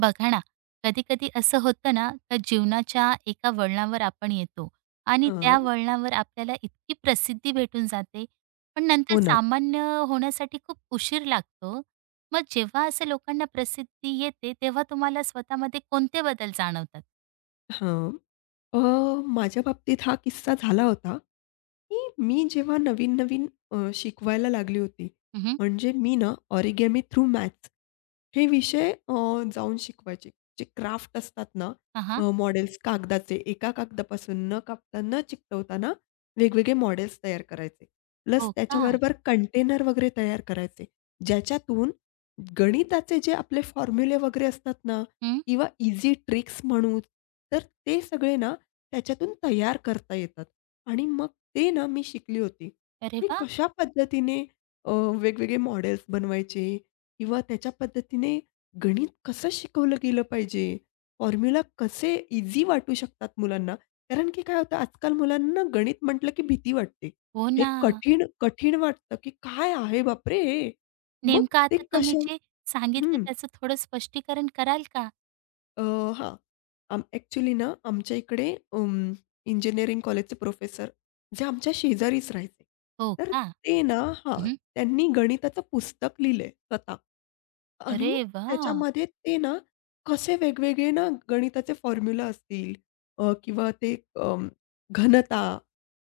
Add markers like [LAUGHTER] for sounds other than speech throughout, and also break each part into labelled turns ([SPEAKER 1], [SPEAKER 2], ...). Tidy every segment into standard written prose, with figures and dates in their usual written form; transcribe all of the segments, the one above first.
[SPEAKER 1] बघा ना, कधी-कधी असं होतं ना, का जीवनाच्या एका वळणावर आपण येतो आणि त्या
[SPEAKER 2] हां.
[SPEAKER 1] वळणावर आपल्याला इतकी प्रसिद्धी भेटून जाते, पण नंतर
[SPEAKER 2] हो ना.
[SPEAKER 1] सामान्य होण्यासाठी खूप उशीर लागतो. मग जेव्हा असं लोकांना प्रसिद्धी येते, तेव्हा तुम्हाला स्वतःमध्ये कोणते बदल जाणवतात?
[SPEAKER 2] हां. अ, माझ्या बाबतीत हा किस्सा झाला होता. की मी जेव्हा नवीन-नवीन शिकवायला लागली होती,
[SPEAKER 1] हं, हं.
[SPEAKER 2] म्हणजे मी ना ऑरिगॅमी थ्रू मॅथ्स हे विषय जाऊन शिकवायचे. जे क्राफ्ट असतात ना मॉडेल्स कागदाचे, एका कागदापासून न कापता, न चिकटवता वेगवेगळे मॉडेल्स तयार करायचे. प्लस
[SPEAKER 1] हो का?
[SPEAKER 2] त्याच्याबरोबर कंटेनर वगैरे तयार करायचे. ज्याच्यातून गणिताचे जे आपले फॉर्म्युले वगैरे असतात ना
[SPEAKER 1] हं.
[SPEAKER 2] किंवा ईझी ट्रिक्स म्हणू, तर ते सगळे ना त्याच्यातून तयार करता येतात. आणि मग ते ना मी शिकली होती.
[SPEAKER 1] अरे
[SPEAKER 2] मी
[SPEAKER 1] वाह!
[SPEAKER 2] कशा पद्धतीने अ, वेगवेगळे मॉडेल्स बनवायचे किंवा त्याच्या पद्धतीने गणित कसं शिकवलं गेलं पाहिजे. फॉर्म्युला कसे ईझी वाटू शकतात मुलांना. कारण की काय होतं आजकाल मुलांना गणित म्हटलं की भीती वाटते.
[SPEAKER 1] हो
[SPEAKER 2] हे
[SPEAKER 1] ना.
[SPEAKER 2] कठीण, कठीण वाटतं की काय आहे बापरे हे! मग
[SPEAKER 1] नेमकं
[SPEAKER 2] ते
[SPEAKER 1] आता तुम्ही
[SPEAKER 2] कशा
[SPEAKER 1] जे सांगितलं
[SPEAKER 2] हं.
[SPEAKER 1] त्याचं थोडं स्पष्टीकरण कराल का?
[SPEAKER 2] अ, हां. ॲक्चुअली ना, आमच्या इकडे इंजिनिअरिंग कॉलेजचे प्रोफेसर जे आमच्या शेजारीच राहायचे.
[SPEAKER 1] हो
[SPEAKER 2] तर
[SPEAKER 1] का?
[SPEAKER 2] ते ना हां,
[SPEAKER 1] हं,
[SPEAKER 2] त्यांनी गणिताचं पुस्तक लिहिलंय स्वतः आणि
[SPEAKER 1] अरे वाह!
[SPEAKER 2] त्याच्यामध्ये ते ना कसे वेगवेगळे ना गणिताचे फॉर्म्युला असतील, किंवा ते अं, घनता,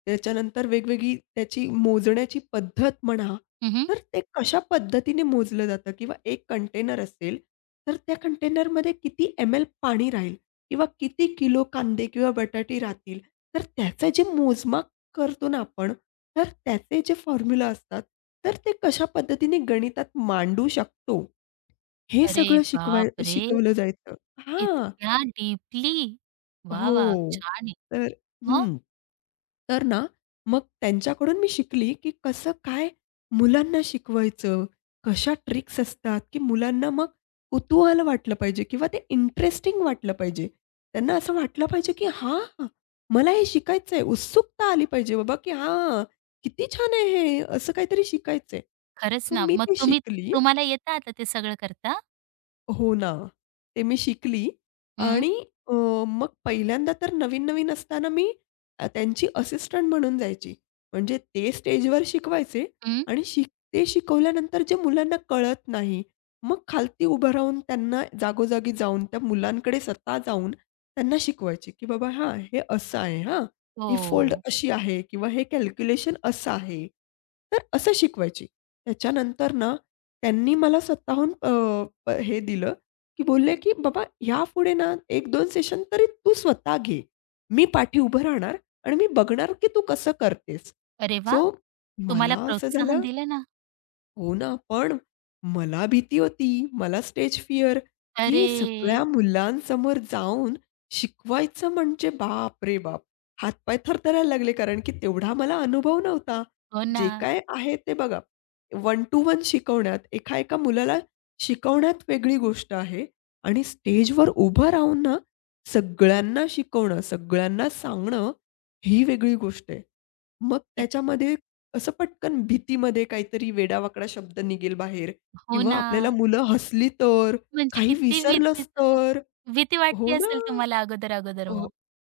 [SPEAKER 2] त्याच्यानंतर वेगवेगळी त्याची मोजण्याची पद्धत म्हणा,
[SPEAKER 1] हं, हं.
[SPEAKER 2] तर ते कशा पद्धतीने मोजलं जातं किंवा एक कंटेनर असेल, तर त्या कंटेनरमध्ये किती एम एल पाणी राहील किंवा किती किलो कांदे किंवा बटाटे राहतील. तर त्याचं जे मोजमाप करतो ना आपण, तर त्याचे जे फॉर्म्युला असतात, तर ते कशा पद्धतीने गणितात मांडू शकतो, हे
[SPEAKER 1] अरे
[SPEAKER 2] सगळं
[SPEAKER 1] बापरे!
[SPEAKER 2] शिकवलं जायचं. हां.
[SPEAKER 1] इतक्या डीपली. वाह! वाह!
[SPEAKER 2] हो.
[SPEAKER 1] छान आहे.
[SPEAKER 2] तर
[SPEAKER 1] मग?
[SPEAKER 2] हं. तर ना, मग त्यांच्याकडून मी शिकली, की कसं काय मुलांना शिकवायचं, कशा ट्रिक्स असतात, की मुलांना मग कुतूहल वाटलं पाहिजे किंवा ते इंटरेस्टिंग वाटलं पाहिजे. त्यांना असं वाटलं पाहिजे, की "हां, हां, मला हे शिकायचं आहे." उत्सुकता आली पाहिजे बाबा, की "हां, किती छान आहे हे, असं काहीतरी शिकायचंय."
[SPEAKER 1] खरंच
[SPEAKER 2] सो
[SPEAKER 1] ना.
[SPEAKER 2] मी
[SPEAKER 1] मग
[SPEAKER 2] ते
[SPEAKER 1] तुम्ही
[SPEAKER 2] शिकली.
[SPEAKER 1] तुम्हाला येतं आता ते सगळं करता?
[SPEAKER 2] हो ना. ते मी शिकली
[SPEAKER 1] हं,
[SPEAKER 2] आणि अ, मग पहिल्यांदा तर नवीन-नवीन असताना मी त्यांची असिस्टंट म्हणून जायची. म्हणजे ते स्टेजवर शिकवायचे
[SPEAKER 1] हं.
[SPEAKER 2] आणि ते शिकवल्यानंतर जे मुलांना कळत नाही, मग खालती उभं राहून त्यांना जागोजागी जाऊन त्या मुलांकडे स्वतः जाऊन त्यांना शिकवायची, की "बाबा हां, हे असं आहे हां, ही फोल्ड
[SPEAKER 1] हो.
[SPEAKER 2] अशी आहे किंवा हे कॅल्क्युलेशन असं आहे." तर असं शिकवायची. त्याच्यानंतर ना त्यांनी मला स्वतःहून हे दिलं, की बोलले, की "बाबा यापुढे ना एक दोन सेशन तरी तू स्वतः घे. मी पाठी उभं राहणार आणि मी बघणार, की तू कसं करतेस."
[SPEAKER 1] अरे वाह!
[SPEAKER 2] सो
[SPEAKER 1] तुम्हाला
[SPEAKER 2] मला असं
[SPEAKER 1] प्रोत्साहन
[SPEAKER 2] झालं,
[SPEAKER 1] दिलं ना.
[SPEAKER 2] हो ना, पण मला भीती होती. मला स्टेज फिअर, की
[SPEAKER 1] अरे!
[SPEAKER 2] सगळ्या मुलांसमोर जाऊन शिकवायचं म्हणजे बाप रे बाप! हातपाय थरथरायला लागले, कारण की तेवढा मला अनुभव नव्हता.
[SPEAKER 1] हो ना.
[SPEAKER 2] जे काय आहे ते बघा, वन टू वन शिकवण्यात, एका-एका मुलाला शिकवण्यात वेगळी गोष्ट आहे आणि स्टेजवर उभं राहून ना, सगळ्यांना शिकवणं, सगळ्यांना सांगणं, ही वेगळी गोष्ट आहे. मग
[SPEAKER 1] कित
[SPEAKER 2] त्याच्यामध्ये असं पटकन भीतीमध्ये काहीतरी वेडावाकडा शब्द निघेल बाहेर
[SPEAKER 1] हो
[SPEAKER 2] किंवा
[SPEAKER 1] ना.
[SPEAKER 2] आपल्याला मुलं हसली तर,
[SPEAKER 1] म्हणजे
[SPEAKER 2] काही
[SPEAKER 1] किती
[SPEAKER 2] विसरलंच
[SPEAKER 1] भीतीचं
[SPEAKER 2] तर.
[SPEAKER 1] भीती
[SPEAKER 2] हो
[SPEAKER 1] वाटली
[SPEAKER 2] ना.
[SPEAKER 1] असेल तुम्हाला अगोदर, अगोदर
[SPEAKER 2] हो,
[SPEAKER 1] मग?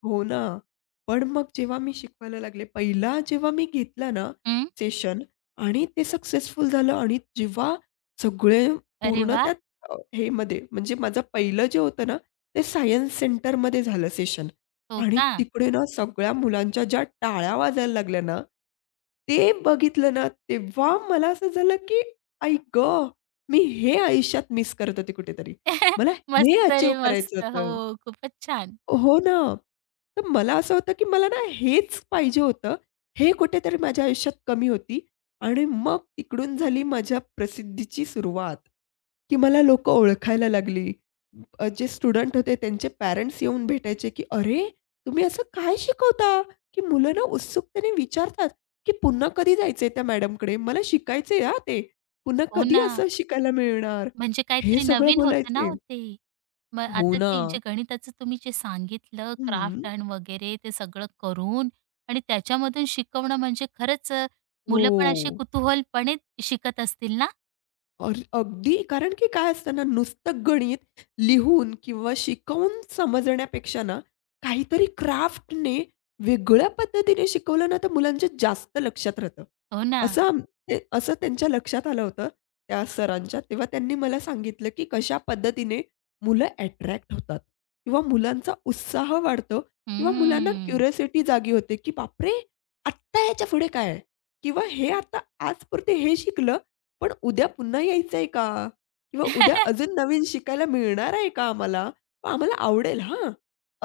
[SPEAKER 2] हो ना. पण मग जेव्हा मी शिकवायला लागले, पहिला जेव्हा मी घेतला ना
[SPEAKER 1] हं.
[SPEAKER 2] सेशन आणि ते सक्सेसफुल झालं आणि जेव्हा सगळे
[SPEAKER 1] अरे
[SPEAKER 2] पूर्ण
[SPEAKER 1] वाह!
[SPEAKER 2] त्यात हे मध्ये म्हणजे माझं पहिलं जे होतं ना, ते सायन्स सेंटरमध्ये झालं सेशन
[SPEAKER 1] हो
[SPEAKER 2] आणि
[SPEAKER 1] का?
[SPEAKER 2] तिकडे ना सगळ्या मुलांच्या ज्या टाळ्या वाजायला लागल्या ना, ते बघितलं ना, तेव्हा मला असं झालं की आई गं! मी हे आयुष्यात मिस करत होते कुठेतरी.
[SPEAKER 1] [LAUGHS]
[SPEAKER 2] मला हे
[SPEAKER 1] मस्त
[SPEAKER 2] अचीव्ह
[SPEAKER 1] रे मस्त.
[SPEAKER 2] करायचं
[SPEAKER 1] हो,
[SPEAKER 2] होतं.
[SPEAKER 1] खूपच छान.
[SPEAKER 2] हो ना. तर मला असं होतं, की मला ना हेच पाहिजे होतं. हे कुठेतरी माझ्या आयुष्यात कमी होती आणि मग तिकडून झाली माझ्या प्रसिद्धीची सुरुवात, की मला लोकं ओळखायला लागली. जे स्टुडंट होते त्यांचे पॅरेंट्स येऊन भेटायचे, की "अरे, तुम्ही असं काय शिकवता?" की मुलं ना उत्सुकतेने विचारतात, की "पुन्हा कधी जायचंय त्या मॅडमकडे? मला शिकायचंय हां ते. पुन्हा
[SPEAKER 1] हो
[SPEAKER 2] कधी
[SPEAKER 1] ना.
[SPEAKER 2] असं शिकायला मिळणार?"
[SPEAKER 1] म्हणजे
[SPEAKER 2] हे
[SPEAKER 1] काहीतरी
[SPEAKER 2] सगळं
[SPEAKER 1] नवीन होतं ना
[SPEAKER 2] बोलायचे.
[SPEAKER 1] ओ ते. मग
[SPEAKER 2] हो
[SPEAKER 1] आता
[SPEAKER 2] ना.
[SPEAKER 1] ते जे गणिताचं तुम्ही जे सांगितलं
[SPEAKER 2] हं.
[SPEAKER 1] क्राफ्ट आणि वगैरे ते सगळं करून आणि त्याच्यामधून शिकवणं म्हणजे खरंच
[SPEAKER 2] हो.
[SPEAKER 1] मुलं पण अशी कुतूहलपणे शिकत असतील ना?
[SPEAKER 2] अगदी, कारण की काय असतं ना, नुसतं गणित लिहून किंवा शिकवून समजण्यापेक्षा ना, काहीतरी क्राफ्टने वेगळ्या पद्धतीने शिकवलं ना, तर मुलांच्या जास्त लक्षात राहतं.
[SPEAKER 1] हो ना.
[SPEAKER 2] असं आम ते असं त्यांच्या लक्षात आलं होतं त्या सरांच्या. तेव्हा त्यांनी मला सांगितलं, की कशा पद्धतीने मुलं अट्रॅक्ट होतात किंवा मुलांचा उत्साह वाढतो किंवा मुलांना
[SPEAKER 1] हं.
[SPEAKER 2] क्युरिओसिटी जागी होते, की "बापरे! आत्ता ह्याच्यापुढे काय आहे?" किंवा "हे आता आजपुरते हे शिकलं, पण उद्या पुन्हा यायचंय का? किंवा उद्या अजून नवीन शिकायला मिळणार आहे का आम्हाला? मग आम्हाला आवडेल हां,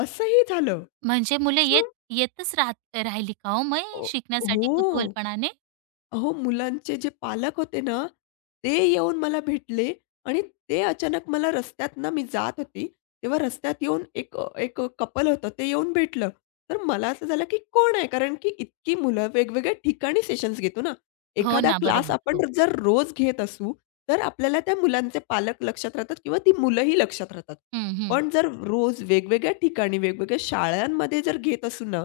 [SPEAKER 2] असंही झालं.
[SPEAKER 1] म्हणजे मुलं
[SPEAKER 2] सो
[SPEAKER 1] येत येतच राहत राहिली का हो मग हे
[SPEAKER 2] अ हो.
[SPEAKER 1] शिकण्यासाठी कुतूहलपणाने?
[SPEAKER 2] अहो, मुलांचे जे पालक होते ना, ते येऊन मला भेटले आणि ते अचानक मला रस्त्यात ना मी जात होती, तेव्हा रस्त्यात येऊन एक एक कपल होतं ते येऊन भेटलं. तर मला असं झालं की कोण आहे? कारण की इतकी मुलं वेगवेगळ्या ठिकाणी सेशन्स घेतो ना.
[SPEAKER 1] हो
[SPEAKER 2] एखादा
[SPEAKER 1] ना,
[SPEAKER 2] क्लास
[SPEAKER 1] बरोबर. हो.
[SPEAKER 2] आपण जर रोज घेत असू, तर आपल्याला त्या मुलांचे पालक लक्षात राहतात किंवा ती मुलंही लक्षात राहतात.
[SPEAKER 1] हं, हं.
[SPEAKER 2] पण जर रोज वेगवेगळ्या ठिकाणी, वेगवेगळ्या शाळांमध्ये जर घेत असू ना,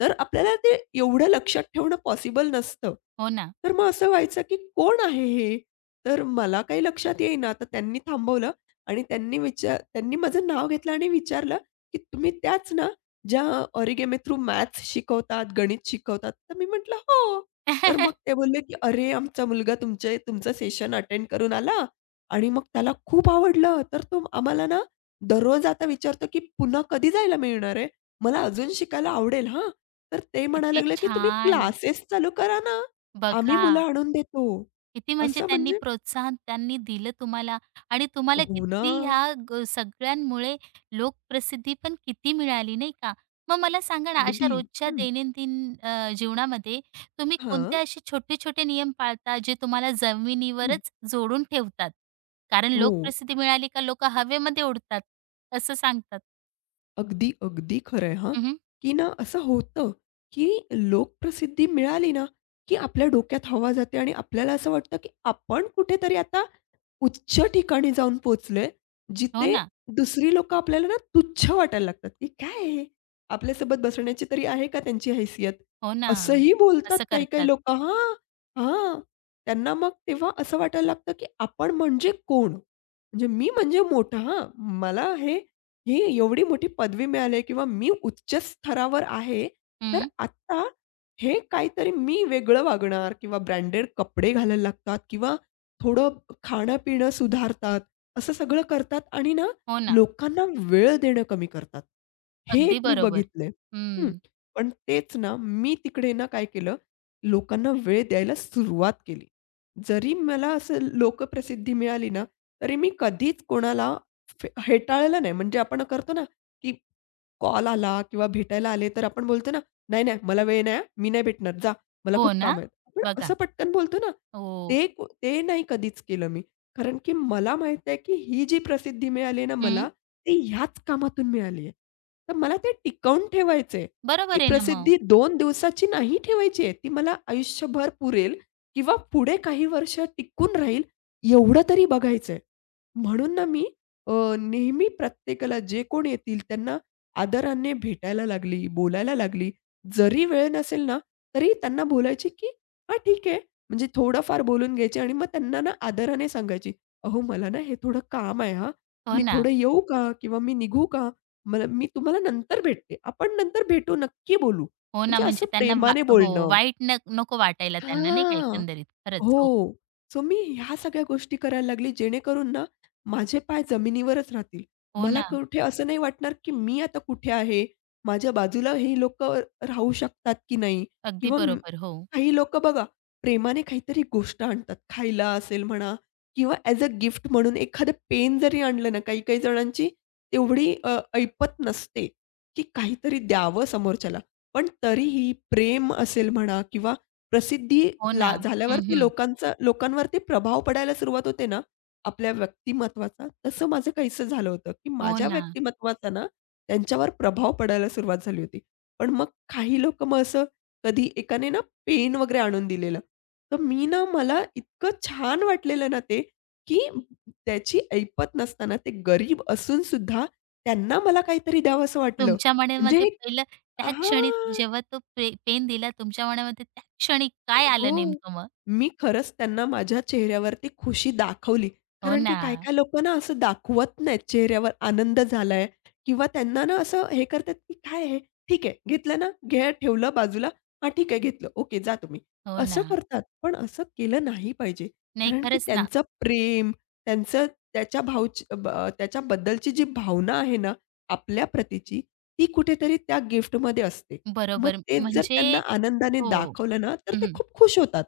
[SPEAKER 2] तर आपल्याला ते एवढं लक्षात ठेवणं पॉसिबल नसतं.
[SPEAKER 1] हो ना.
[SPEAKER 2] तर मग असं व्हायचं, की कोण आहे हे? तर मला काही लक्षात येईना. तर त्यांनी थांबवलं आणि त्यांनी माझं नाव घेतलं आणि विचारलं, की "तुम्ही त्याच ना, ज्या ऑरिगेमी थ्रू मॅथ्स शिकवतात, गणित शिकवतात?" तर मी म्हटलं, "हो." तर मग ते
[SPEAKER 1] [LAUGHS]
[SPEAKER 2] बोलले, की "अरे, आमचा मुलगा तुमचं सेशन अटेंड करून आला आणि मग त्याला खूप आवडलं. तर तो आम्हाला ना, दररोज आता विचारतो, की पुन्हा कधी जायला मिळणार आहे? मला अजून शिकायला आवडेल हां." तर ते म्हणायला
[SPEAKER 1] किती
[SPEAKER 2] लागले, की "तुम्ही
[SPEAKER 1] छान.
[SPEAKER 2] क्लासेस चालू करा ना. आम्ही
[SPEAKER 1] बघा.
[SPEAKER 2] मुलं आणून देतो."
[SPEAKER 1] किती म्हणजे
[SPEAKER 2] असं
[SPEAKER 1] त्यांनी
[SPEAKER 2] म्हणजे
[SPEAKER 1] प्रोत्साहन त्यांनी दिलं तुम्हाला आणि तुम्हाला
[SPEAKER 2] हो ना.
[SPEAKER 1] किती ह्या सगळ्यांमुळे लोकप्रसिद्धी पण किती मिळाली नाही का? मग मला सांगा ना अशा
[SPEAKER 2] अगदी.
[SPEAKER 1] रोजच्या
[SPEAKER 2] हं.
[SPEAKER 1] दैनंदिन जीवनामध्ये तुम्ही
[SPEAKER 2] हां.
[SPEAKER 1] कोणते असे छोटे छोटे नियम पाळता जे तुम्हाला
[SPEAKER 2] हं.
[SPEAKER 1] जमिनीवरच जोडून ठेवतात, कारण
[SPEAKER 2] हो.
[SPEAKER 1] लोकप्रसिद्धी मिळाली का लोक हवेमध्ये उडतात असं सांगतात.
[SPEAKER 2] अगदी, अगदी खरं आहे हां.
[SPEAKER 1] उहुं.
[SPEAKER 2] की ना असं होतं, की लोकप्रसिद्धी मिळाली ना, की आपल्या डोक्यात हवा जाते आणि आपल्याला असं वाटतं, की आपण कुठेतरी आता उच्च ठिकाणी जाऊन पोहोचलोय,
[SPEAKER 1] हो
[SPEAKER 2] जिथे
[SPEAKER 1] ना.
[SPEAKER 2] दुसरी लोकं आपल्याला ना तुच्छ वाटायला लागतात, की "काय आहे हे? आपल्यासोबत बसण्याची तरी आहे का त्यांची हैसियत?"
[SPEAKER 1] हो ना.
[SPEAKER 2] असंही बोलतात
[SPEAKER 1] असं
[SPEAKER 2] काही-काही
[SPEAKER 1] करतात.
[SPEAKER 2] लोकं हां, हां. त्यांना मग तेव्हा असं वाटायला लागतं, की आपण म्हणजे कोण? म्हणजे मी म्हणजे मोठा हां, मला हे ही एवढी मोठी पदवी मिळाली आहे किंवा मी उच्च स्तरावर आहे, तर
[SPEAKER 1] हं,
[SPEAKER 2] आता हे काहीतरी मी वेगळं वागणार किंवा ब्रँडेड कपडे घालायला लागतात किंवा थोडं खाणं-पिणं सुधारतात, असं सगळं करतात आणि ना
[SPEAKER 1] हो ना.
[SPEAKER 2] लोकांना वेळ देणं कमी करतात. हे
[SPEAKER 1] अगदी
[SPEAKER 2] एक मी
[SPEAKER 1] बरोबर.
[SPEAKER 2] बघितलंय. हं.
[SPEAKER 1] हं,
[SPEAKER 2] पण तेच ना, मी तिकडे ना काय केलं, लोकांना वेळ द्यायला सुरुवात केली. जरी मला असं लोकप्रसिद्धी मिळाली ना, तरी मी कधीच कोणाला हेटाळलं नाही. म्हणजे आपण करतो ना, की कॉल आला किंवा भेटायला आले, तर आपण बोलतो ना, "नाही, नाही, मला वेळ नाही, मी नाही भेटणार, जा, मला
[SPEAKER 1] हो
[SPEAKER 2] खूप
[SPEAKER 1] ना.
[SPEAKER 2] काम आहेत." आपण
[SPEAKER 1] बघा.
[SPEAKER 2] असं पटकन बोलतो ना,
[SPEAKER 1] हो.
[SPEAKER 2] ते नाही कधीच केलं मी. कारण की मला माहीत आहे, की ही जी प्रसिद्धी मिळाली आहे ना
[SPEAKER 1] हं,
[SPEAKER 2] मला, ती ह्याच कामातून मिळाली आहे. तर मला ते टिकवून ठेवायचं, ती
[SPEAKER 1] बरोबर आहे ना मग.
[SPEAKER 2] प्रसिद्धी 2 दिवसाची नाही ठेवायची आहे. ती मला आयुष्यभर पुरेल किंवा पुढे काही वर्ष टिकून राहील, एवढं तरी बघायचं म्हणून ना मी अ, नेहमी प्रत्येकाला जे कोण येतील त्यांना आदराने भेटायला लागली, बोलायला लागली. जरी वेळ नसेल ना, तरी त्यांना बोलायची की "हां, ठीक आहे." म्हणजे थोडंफार बोलून घ्यायचे आणि मग त्यांना ना आदराने सांगायची, "अहो, मला ना हे थोडं काम आहे हां,
[SPEAKER 1] हो
[SPEAKER 2] मी
[SPEAKER 1] ना,
[SPEAKER 2] थोडं येऊ का? किंवा मी निघू का? मी तुम्हाला नंतर भेटते. आपण नंतर भेटू, नक्की बोलू."
[SPEAKER 1] हो ना,
[SPEAKER 2] म्हणजे असं
[SPEAKER 1] म्हणजे त्यांना वा
[SPEAKER 2] प्रेमाने
[SPEAKER 1] हो,
[SPEAKER 2] बोलणं.
[SPEAKER 1] वाईट नको वाटायला त्यांना नाही का
[SPEAKER 2] हां.
[SPEAKER 1] एकंदरीत. खरंच
[SPEAKER 2] हो.
[SPEAKER 1] हो,
[SPEAKER 2] सो मी ह्या सगळ्या गोष्टी करायला लागली, जेणेकरून ना माझे पाय जमिनीवरच राहतील.
[SPEAKER 1] हो
[SPEAKER 2] मला
[SPEAKER 1] ना,
[SPEAKER 2] कुठे असं नाही वाटणार, की मी आता कुठे आहे? माझ्या बाजूला हे लोकं राहू शकतात की नाही?
[SPEAKER 1] अगदी
[SPEAKER 2] किंवा म
[SPEAKER 1] बरोबर. हो,
[SPEAKER 2] काही लोकं बघा, प्रेमाने काहीतरी गोष्ट आणतात. खायला असेल म्हणा किंवा ॲज अ गिफ्ट म्हणून एखादं पेन जरी आणलं ना, काही-काही जणांची तेवढी ऐपत नसते, की काहीतरी द्यावं समोरच्याला. पण तरीही प्रेम असेल म्हणा किंवा प्रसिद्धी
[SPEAKER 1] हो ना.
[SPEAKER 2] ला
[SPEAKER 1] हं,
[SPEAKER 2] झाल्यावरती
[SPEAKER 1] हं.
[SPEAKER 2] लोकांवरती प्रभाव पडायला सुरुवात होते ना, आपल्या व्यक्तिमत्त्वाचा, तसं माझं काहीसं झालं होतं, की
[SPEAKER 1] हो
[SPEAKER 2] माझ्या
[SPEAKER 1] ना.
[SPEAKER 2] व्यक्तिमत्त्वाचा ना, त्यांच्यावर प्रभाव पडायला सुरुवात झाली होती. पण मग काही लोकं मग असं कधी एकाने ना पेन वगैरे आणून दिलेलं. तर मी ना मला इतकं छान वाटलेलं ना ते, की त्याची ऐपत नसताना ते गरीब असूनसुद्धा त्यांना मला काहीतरी द्यावंसं वाटलं.
[SPEAKER 1] तुमच्या
[SPEAKER 2] म्हणजे
[SPEAKER 1] मनामध्ये पहिलं त्या क्षणी
[SPEAKER 2] हां.
[SPEAKER 1] जेव्हा तो पेन दिला, तुमच्या मनामध्ये त्या क्षणी काय आलं
[SPEAKER 2] हो.
[SPEAKER 1] नेमकं मग?
[SPEAKER 2] मी खरंच त्यांना माझ्या चेहऱ्यावरती खुशी दाखवली.
[SPEAKER 1] हो
[SPEAKER 2] कारण की
[SPEAKER 1] ना,
[SPEAKER 2] काही-काही लोकं ना असं दाखवत नाहीत चेहऱ्यावर आनंद झालाय किंवा त्यांना ना असं हे करतात, की काय आहे? ठीक आहे. घेतलं ना, घ्या ठेवलं बाजूला. हां, ठीक आहे घेतलं. ओके जा तुम्ही.
[SPEAKER 1] हो ना.
[SPEAKER 2] असं करतात. पण असं केलं नाही पाहिजे.
[SPEAKER 1] नाही
[SPEAKER 2] कारण की
[SPEAKER 1] खरंच ना.
[SPEAKER 2] त्यांचं प्रेम, त्यांचं त्याच्या भावच त्याच्याबद्दलची जी भावना आहे ना आपल्या प्रतीची, ती कुठेतरी त्या गिफ्टमध्ये असते. मग
[SPEAKER 1] बरोबर
[SPEAKER 2] तेच जर
[SPEAKER 1] म्हणजे
[SPEAKER 2] त्यांना आनंदाने
[SPEAKER 1] हो.
[SPEAKER 2] दाखवलं ना, तर ते
[SPEAKER 1] हं,
[SPEAKER 2] खूप खुश होतात.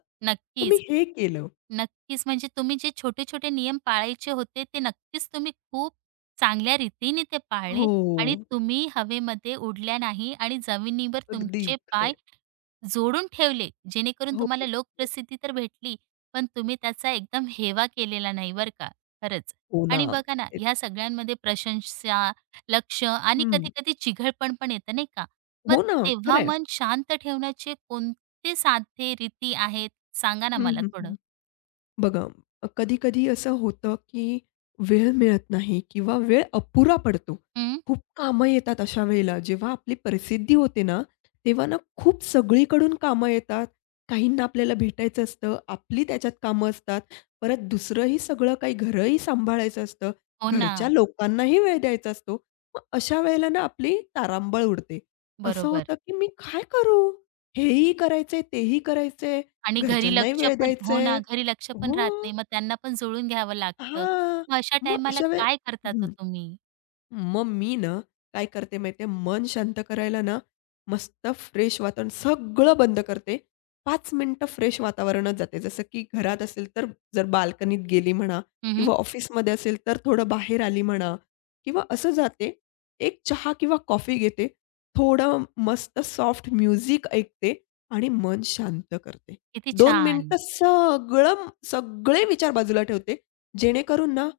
[SPEAKER 2] मग मी
[SPEAKER 1] नक्कीच.
[SPEAKER 2] हे केलं.
[SPEAKER 1] नक्कीच. म्हणजे तुम्ही जे छोटे-छोटे नियम पाळायचे होते, ते नक्कीच तुम्ही खूप चांगल्या रीतीने ते पाळले
[SPEAKER 2] हो,
[SPEAKER 1] आणि तुम्ही हवेमध्ये उडल्या नाही आणि जमिनीवर
[SPEAKER 2] अगदी
[SPEAKER 1] तुमचे पाय
[SPEAKER 2] खरंय.
[SPEAKER 1] जोडून ठेवले, जेणेकरून
[SPEAKER 2] हो.
[SPEAKER 1] तुम्हाला लोकप्रसिद्धी तर भेटली, पण तुम्ही त्याचा एकदम हेवा केलेला नाही बरं का, खरंच.
[SPEAKER 2] हो ना.
[SPEAKER 1] आणि बघा ना,
[SPEAKER 2] तेच.
[SPEAKER 1] ह्या सगळ्यांमध्ये प्रशंसा, लक्ष आणि
[SPEAKER 2] हं.
[SPEAKER 1] कधी-कधी चिघळपण पण येतं नाही का? मग
[SPEAKER 2] हो ना,
[SPEAKER 1] तेव्हा
[SPEAKER 2] खरंय.
[SPEAKER 1] मन शांत ठेवण्याचे कोणते साधे रीती आहेत? सांगा ना
[SPEAKER 2] हं,
[SPEAKER 1] मला
[SPEAKER 2] हं,
[SPEAKER 1] थोडं?
[SPEAKER 2] हं. बघा, कधी-कधी असं होतं, की वेळ मिळत नाही किंवा वेळ अपुरा पडतो.
[SPEAKER 1] हं.
[SPEAKER 2] खूप कामं येतात अशा वेळेला. जेव्हा आपली प्रसिद्धी होते ना, तेव्हा ना खूप सगळीकडून कामं येतात. काहींना आपल्याला भेटायचं असतं, आपली त्याच्यात कामं असतात. परत दुसरंही सगळं काही घरही सांभाळायचं असतं.
[SPEAKER 1] हो ना,
[SPEAKER 2] घरच्या लोकांनाही वेळ द्यायचा असतो. मग अशा वेळेला ना आपली तारांबळ उडते. असं
[SPEAKER 1] बरोबर.
[SPEAKER 2] होतं, की मी काय करू? हेही करायचंय, तेही करायचंय,
[SPEAKER 1] आणि घरी
[SPEAKER 2] घरच्यांनाही
[SPEAKER 1] लक्ष
[SPEAKER 2] वेळ
[SPEAKER 1] पण, हो
[SPEAKER 2] द्यायचंय.
[SPEAKER 1] ना, घरी लक्ष पण राहत
[SPEAKER 2] हो.
[SPEAKER 1] नाही. मग त्यांना पण जुळवून घ्यावं लागतं.
[SPEAKER 2] हां.
[SPEAKER 1] मग अशा
[SPEAKER 2] मग
[SPEAKER 1] टायमाला
[SPEAKER 2] अशा वेळे
[SPEAKER 1] काय करतात हो
[SPEAKER 2] हं.
[SPEAKER 1] तुम्ही?
[SPEAKER 2] मग मी ना, काय करते माहिती मन शांत करायला ना, मस्त फ्रेश वातावरण सगळं बंद करते. 5 मिनिटं फ्रेश वातावरणात जाते. जसं की घरात असेल तर जर बाल्कनीत गेली म्हणा
[SPEAKER 1] हं,
[SPEAKER 2] किंवा ऑफिसमध्ये असेल तर थोडं बाहेर आली म्हणा किंवा असं जाते. एक चहा किंवा कॉफी घेते. थोडं मस्त सॉफ्ट म्युझिक ऐकते आणि मन शांत करते.
[SPEAKER 1] किती
[SPEAKER 2] 2
[SPEAKER 1] छान.
[SPEAKER 2] मिनिटं सगळं सगळे विचार बाजूला ठेवते. जेणेकरून ना,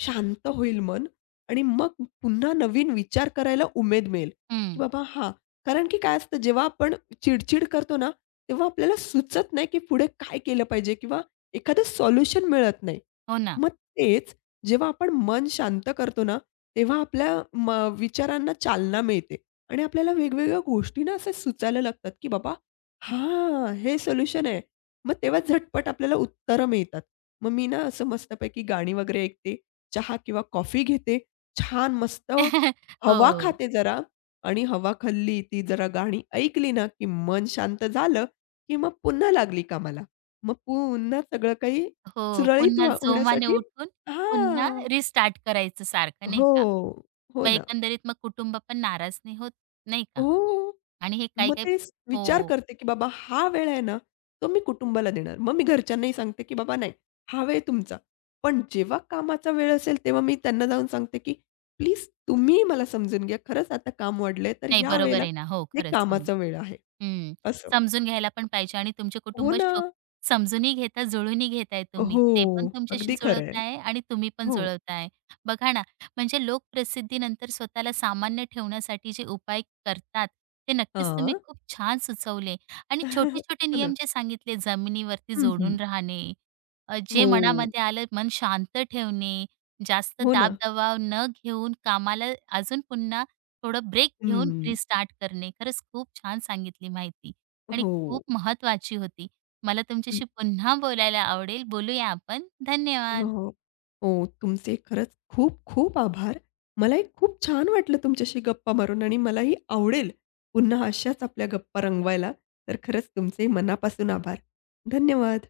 [SPEAKER 2] शांत होईल मन आणि मग पुन्हा नवीन विचार करायला उमेद मिळेल, की
[SPEAKER 1] हं,
[SPEAKER 2] बाबा हां, कारण की काय असतं जेव्हा आपण चिड-चिड करतो ना, तेव्हा आपल्याला सुचत नाही, की पुढे काय केलं पाहिजे किंवा एखादं सोल्युशन मिळत नाही.
[SPEAKER 1] हो ना.
[SPEAKER 2] मग तेच जेव्हा आपण मन शांत करतो ना, तेव्हा आपल्या म विचारांना चालना मिळते आणि आपल्याला वेगवेगळ्या गोष्टी ना सुचायला लागतात, की बाबा हां, हे सोल्युशन आहे. मग तेव्हा झटपट आपल्याला उत्तरं मिळतात. मग मी ना असं मस्तपैकी गाणी वगैरे ऐकते, चहा किंवा कॉफी घेते छान मस्त
[SPEAKER 1] [LAUGHS]
[SPEAKER 2] हवा
[SPEAKER 1] हो,
[SPEAKER 2] खाते जरा आणि हवा खाल्ली, ती जरा गाणी ऐकली ना, की मन शांत झालं, की मग पुन्हा लागली कामाला. मग पुन्हा सगळं काही
[SPEAKER 1] हो.
[SPEAKER 2] सुरळीत
[SPEAKER 1] पुन्हा जोमाने
[SPEAKER 2] होण्यासाठी
[SPEAKER 1] उठून पुन्हा
[SPEAKER 2] हां.
[SPEAKER 1] रिस्टार्ट करायचं सारखं नाही
[SPEAKER 2] हो.
[SPEAKER 1] का?
[SPEAKER 2] हो
[SPEAKER 1] मग
[SPEAKER 2] ना.
[SPEAKER 1] एकंदरीत मग कुटुंब पण नाराज नाही होत, नाही का?
[SPEAKER 2] हो.
[SPEAKER 1] आणि हे
[SPEAKER 2] मग
[SPEAKER 1] काही-काही
[SPEAKER 2] तेच विचार
[SPEAKER 1] हो.
[SPEAKER 2] करते, की बाबा हा वेळ आहे ना, तो मी कुटुंबाला देणार. मग मी घरच्यांनाही सांगते, की बाबा नाही, हा वेळ तुमचा. पण जेव्हा कामाचा वेळ असेल, तेव्हा मी त्यांना जाऊन सांगते, की प्लीज तुम्ही मला समजून घ्या. खरंच आता काम वाढलंय, तर
[SPEAKER 1] नाही
[SPEAKER 2] ह्या
[SPEAKER 1] बरोबर
[SPEAKER 2] वेळेला
[SPEAKER 1] आहे ना. हो,
[SPEAKER 2] हे
[SPEAKER 1] खरंच. हो.
[SPEAKER 2] कामाचा वेळ आहे.
[SPEAKER 1] हं.
[SPEAKER 2] असं.
[SPEAKER 1] समजून घ्यायला पण पाहिजे आणि तुमचे
[SPEAKER 2] हो
[SPEAKER 1] कुटुंब
[SPEAKER 2] ना.
[SPEAKER 1] शो समजूनही घेता, जुळूनही घेताय तुम्ही.
[SPEAKER 2] हो.
[SPEAKER 1] ते पण तुमच्याशी
[SPEAKER 2] अगदी खरं
[SPEAKER 1] जुळवताय आणि तुम्ही पण
[SPEAKER 2] हो.
[SPEAKER 1] जुळवताय. बघा ना, म्हणजे लोकप्रसिद्धीनंतर स्वतःला सामान्य ठेवण्यासाठी जे उपाय करतात, ते नक्कीच तुम्ही
[SPEAKER 2] हां.
[SPEAKER 1] खूप छान सुचवले आणि
[SPEAKER 2] [LAUGHS]
[SPEAKER 1] छोटे-छोटे
[SPEAKER 2] हो ना.
[SPEAKER 1] नियम जे सांगितले, जमिनीवरती
[SPEAKER 2] हं,
[SPEAKER 1] जोडून
[SPEAKER 2] हं.
[SPEAKER 1] राहणे, जे
[SPEAKER 2] हो.
[SPEAKER 1] मनामध्ये आलं मन शांत ठेवणे, जास्त
[SPEAKER 2] हो
[SPEAKER 1] दाब
[SPEAKER 2] ना.
[SPEAKER 1] न घेऊन कामाला अजून पुन्हा थोडं ब्रेक घेऊन
[SPEAKER 2] हं.
[SPEAKER 1] रिस्टार्ट करणे. खरंच खूप छान सांगितली माहिती आणि
[SPEAKER 2] हो.
[SPEAKER 1] खूप महत्त्वाची होती. मला तुमच्याशी पुन्हा बोलायला आवडेल. बोलूया आपण. धन्यवाद.
[SPEAKER 2] हो. हो, तुमचे खरंच खूप खूप आभार. मलाही खूप छान वाटलं तुमच्याशी गप्पा मारून आणि मलाही आवडेल पुन्हा अशाच आपल्या गप्पा रंगवायला. तर खरंच तुमचे मनापासून आभार. धन्यवाद.